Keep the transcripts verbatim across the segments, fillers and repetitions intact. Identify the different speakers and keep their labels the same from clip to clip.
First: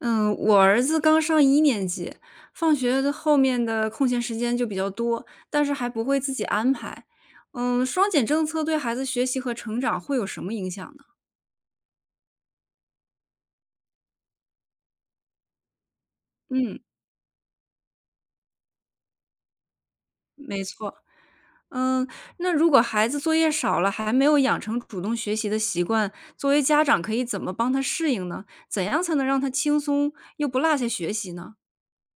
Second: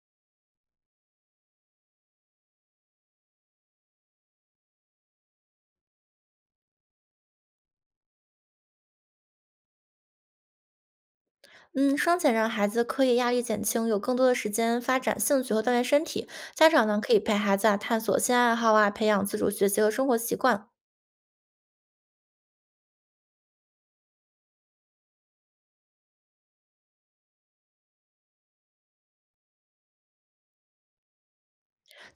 Speaker 1: 嗯，我儿子刚上一年级，放学的后面的空闲时间就比较多，但是还不会自己安排。嗯，双减政策对孩子学习和成长会有什么影响呢？
Speaker 2: 嗯，双减让孩子课业压力减轻，有更多的时间发展兴趣和锻炼身体。家
Speaker 1: 嗯，
Speaker 2: 长呢，可以陪孩子啊探索新爱好啊，培养自主学习和生活习
Speaker 1: 没
Speaker 2: 惯。
Speaker 1: 错。嗯，那如果孩子作业少了，还没有养成主动学习的习惯，作为家长可以怎么帮他适应呢？怎样才能让他轻松又不落下学习呢？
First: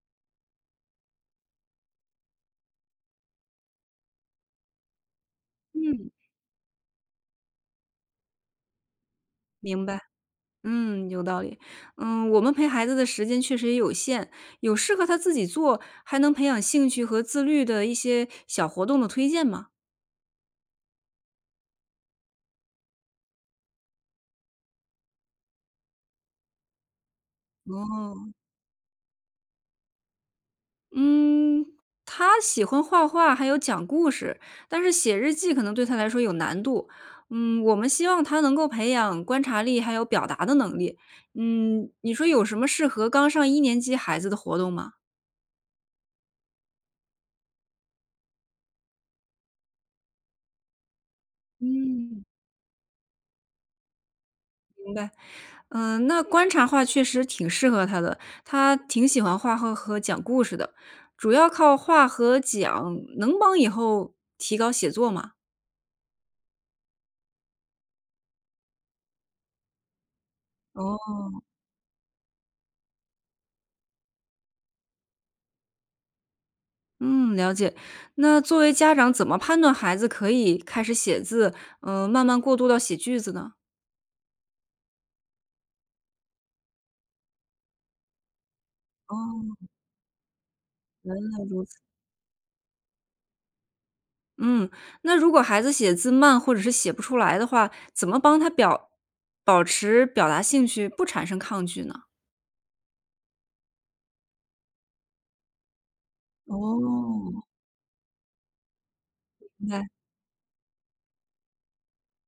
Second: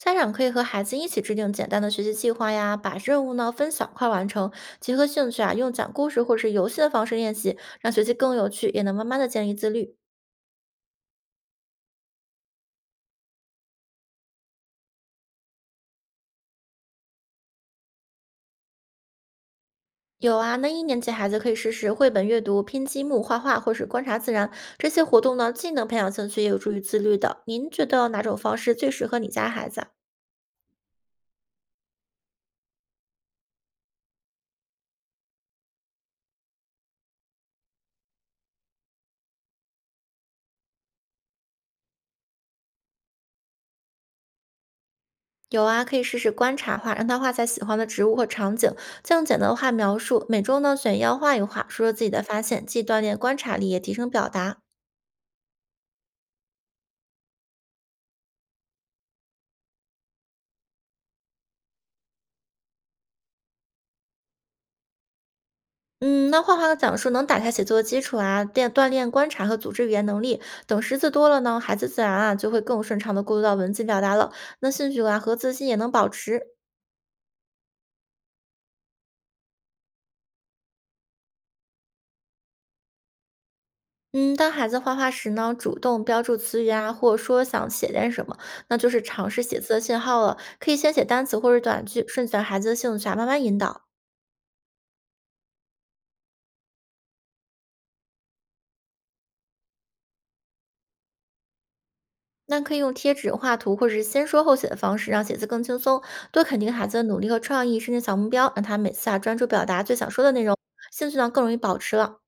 Speaker 2: 家长可以和孩子一起制定简单的学习计划呀，把任务呢分小块完成，结合兴趣啊，用讲
Speaker 1: 嗯，
Speaker 2: 故事或是游戏的方式练习，让学习更有趣，也能慢慢的建立自
Speaker 1: 明
Speaker 2: 律。
Speaker 1: 白。嗯，有道理。嗯，我们陪孩子的时间确实也有限，有适合他自己做，还能培养兴趣和自律的一些小活动的推荐吗？
Speaker 2: 有啊，那一年级孩子可以试试绘本阅读、拼积木、画画，或是观察自然这些活动呢，既能培养兴趣，也有助于自律的。您觉得哪
Speaker 1: 哦，
Speaker 2: 种方式最适合你家孩子啊？
Speaker 1: 嗯，他喜欢画画，还有讲故事，但是写日记可能对他来说有难度。嗯，我们希望他能够培养观察力，还有表达的能力。嗯，你说有什么适合刚上一年级孩子的活动吗？
Speaker 2: 有啊，可以试试观察画，让他画下喜欢的植物或场景，再用简单的画描述。每周呢，选一样画一画，说说自己的
Speaker 1: 嗯，
Speaker 2: 发现，既锻炼观察力，也提升表达。
Speaker 1: 嗯，那观察画确实挺适合他的，他挺喜欢画画和讲故事的，主要靠画和讲，能帮以后提高写作嘛？
Speaker 2: 嗯，那画画和讲述能打开写作的基础啊，练锻炼观察和组织语言能力。等识字
Speaker 1: 哦，
Speaker 2: 多了呢，孩子自然啊就会更顺畅的过渡到文字表达了。那兴趣啊和自信也能保持。
Speaker 1: 嗯，了解。那作为家长，怎么判断孩子可以开始写字，嗯，慢慢过渡到写句子呢？
Speaker 2: 嗯，当孩子画画时呢，主动标注词语啊，或者说想写点什么，那就是尝试
Speaker 1: 哦，
Speaker 2: 写字的信号了。可以先写
Speaker 1: 原
Speaker 2: 单词
Speaker 1: 来
Speaker 2: 或者
Speaker 1: 如此。
Speaker 2: 短句，顺着孩子的兴趣啊慢慢引导。
Speaker 1: 嗯，那如果孩子写字慢或者是写不出来的话，怎么帮他表保持表达兴趣，不产生抗拒呢？
Speaker 2: 那可以用贴纸、画图或者是先说后写的方式，让写字更轻松。多肯定孩子的努
Speaker 1: 哦，
Speaker 2: 力和创意，设定小目标，让他每次啊专注表
Speaker 1: 明
Speaker 2: 达
Speaker 1: 白。
Speaker 2: 最想说的内容，兴趣呢更容易保持了。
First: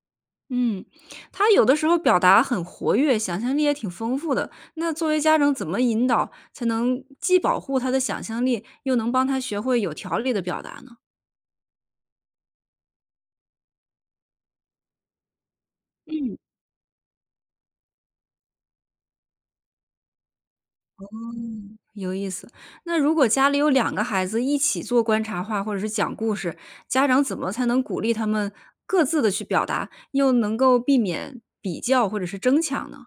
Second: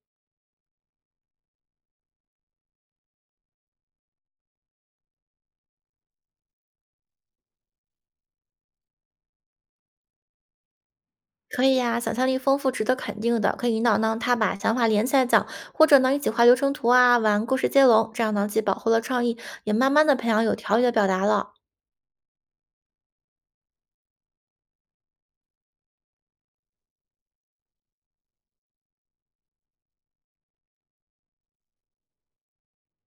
Speaker 1: 嗯，他有的时候表达很活跃，想象力也挺丰富的。那作为家长，怎么引导才能既保护他的想象力，又能帮他学会有条理的表达呢？
Speaker 2: 可以呀、想象力丰富，值得肯定的，可以引导呢他把想法连起来讲，或者呢一起
Speaker 1: 嗯，
Speaker 2: 画流程图啊，玩故事接龙，这样呢既保护了创意，也慢慢的培养有条理的表达了。
Speaker 1: 有意思。那如果家里有两个孩子一起做观察画或者是讲故事，家长怎么才能鼓励他们各自的去表达，又能够避免比较或者是争抢呢？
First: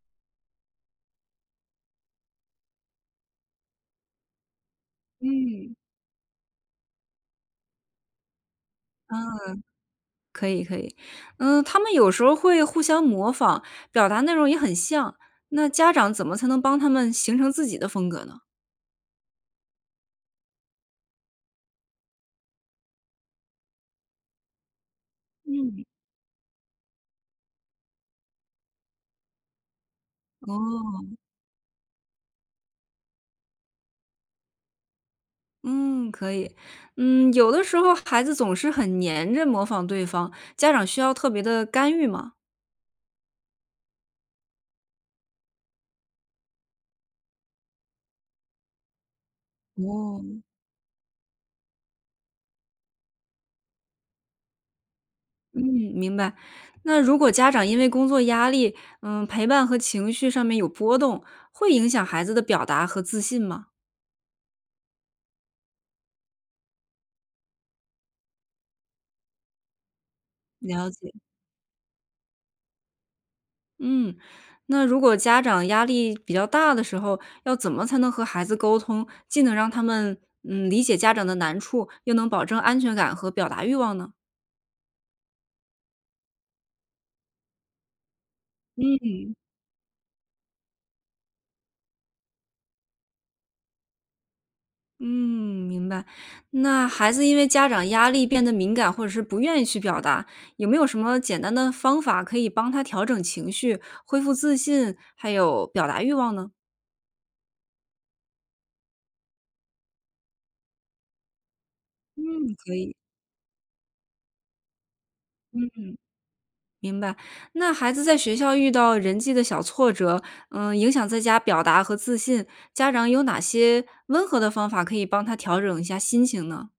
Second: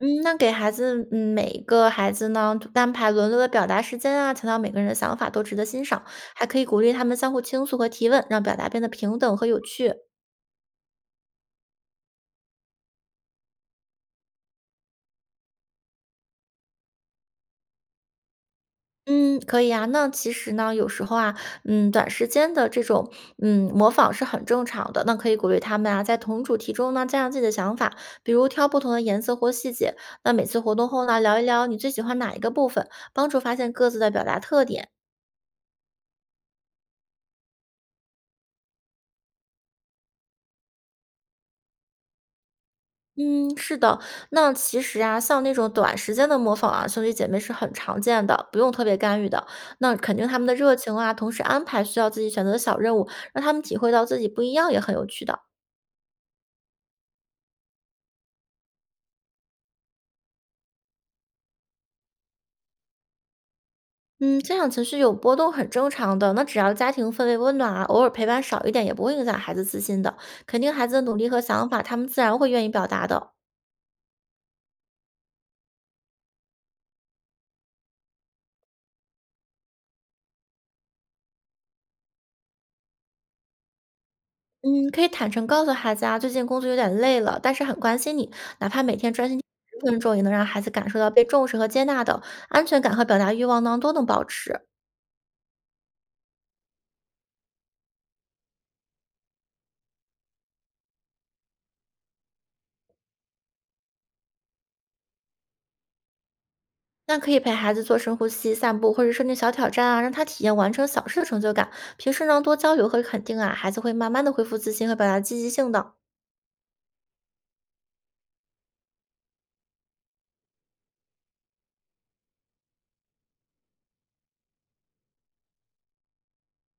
Speaker 2: 嗯，那给孩子嗯，每个孩子呢，安排轮流的表达时间啊，强调每个人的想法都值得
Speaker 1: 嗯。
Speaker 2: 欣赏，还可以鼓励他们相互倾诉和提问，让表达变得平等和有趣。
Speaker 1: 可以可以，嗯，他们有时候会互相模仿，表达内容也很像，那家长怎么才能帮他们形成自己的风格呢？
Speaker 2: 嗯，可以啊。那其实呢，有时候啊，嗯，短时间的这种嗯模仿是很正常的。那可以鼓励他
Speaker 1: 嗯，
Speaker 2: 们啊，在同主题中呢，加上自己的想法，比如挑不同的颜色或细节。那每次活动后
Speaker 1: 哦，
Speaker 2: 呢，聊一聊你最喜欢哪一个部分，帮助发现各自的表达特点。
Speaker 1: 嗯，可以，嗯，有的时候孩子总是很黏着模仿对方，家长需要特别的干预吗？
Speaker 2: 嗯，是的。那其实啊，像那种短时间的模仿啊，兄弟姐妹是很常见的，不用特别干预的。那肯定他
Speaker 1: 哦，
Speaker 2: 们的热情啊，同时安排需要自己选择的小任务，让他们体会到自己不一样，也很有趣的。
Speaker 1: 嗯，明白。那如果家长因为工作压力，嗯，陪伴和情绪上面有波动，会影响孩子的表达和自信吗？
Speaker 2: 嗯，家长情绪有波动很正常的，那只要家庭氛围温暖啊，偶尔陪伴少一点也不会影响孩子自信的，肯定孩
Speaker 1: 了
Speaker 2: 子的
Speaker 1: 解。
Speaker 2: 努力和想法，他们自然会愿意表达的。
Speaker 1: 嗯，那如果家长压力比较大的时候，要怎么才能和孩子沟通，既能让他们，嗯，理解家长的难处，又能保证安全感和表达欲望呢？
Speaker 2: 嗯，可以坦诚告诉孩子啊，最近工作有点累了，但是很关心你，哪怕每
Speaker 1: 嗯，
Speaker 2: 天专心十分钟，也能让孩子感受到被重视和接纳的安全感和表达欲望呢都能保持。
Speaker 1: 嗯，明白。那孩子因为家长压力变得敏感，或者是不愿意去表达，有没有什么简单的方法可以帮他调整情绪，恢复自信，还有表达欲望呢？
Speaker 2: 那可以陪孩子做深呼吸、散步，或者设定小挑战啊，让他体验完成小事的成就感。平时呢
Speaker 1: 嗯，
Speaker 2: 多
Speaker 1: 可
Speaker 2: 交流
Speaker 1: 以。
Speaker 2: 和肯定啊，孩子会慢慢的恢复自信和表达积极性
Speaker 1: 嗯。
Speaker 2: 的。
Speaker 1: 明白。那孩子在学校遇到人际的小挫折，嗯，影响在家表达和自信，家长有哪些温和的方法可以帮他调整一下心情呢？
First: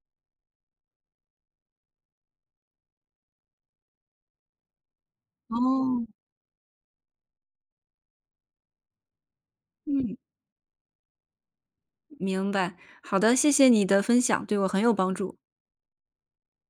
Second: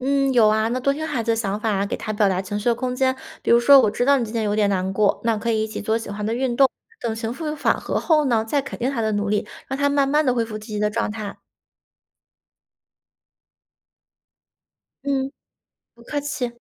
Speaker 2: 嗯，有啊，那多听孩子的想法啊，给他表达情绪的空间。比如说，我知道你今天有点难过，那可以一起做
Speaker 1: 哦，
Speaker 2: 喜欢的运动。等情绪缓和后呢，再肯定他的努力，让他慢
Speaker 1: 嗯，
Speaker 2: 慢的恢复积极的状态。
Speaker 1: 明白。好的，谢谢你的分享，对我很有帮
Speaker 2: 嗯，
Speaker 1: 助。
Speaker 2: 不客气。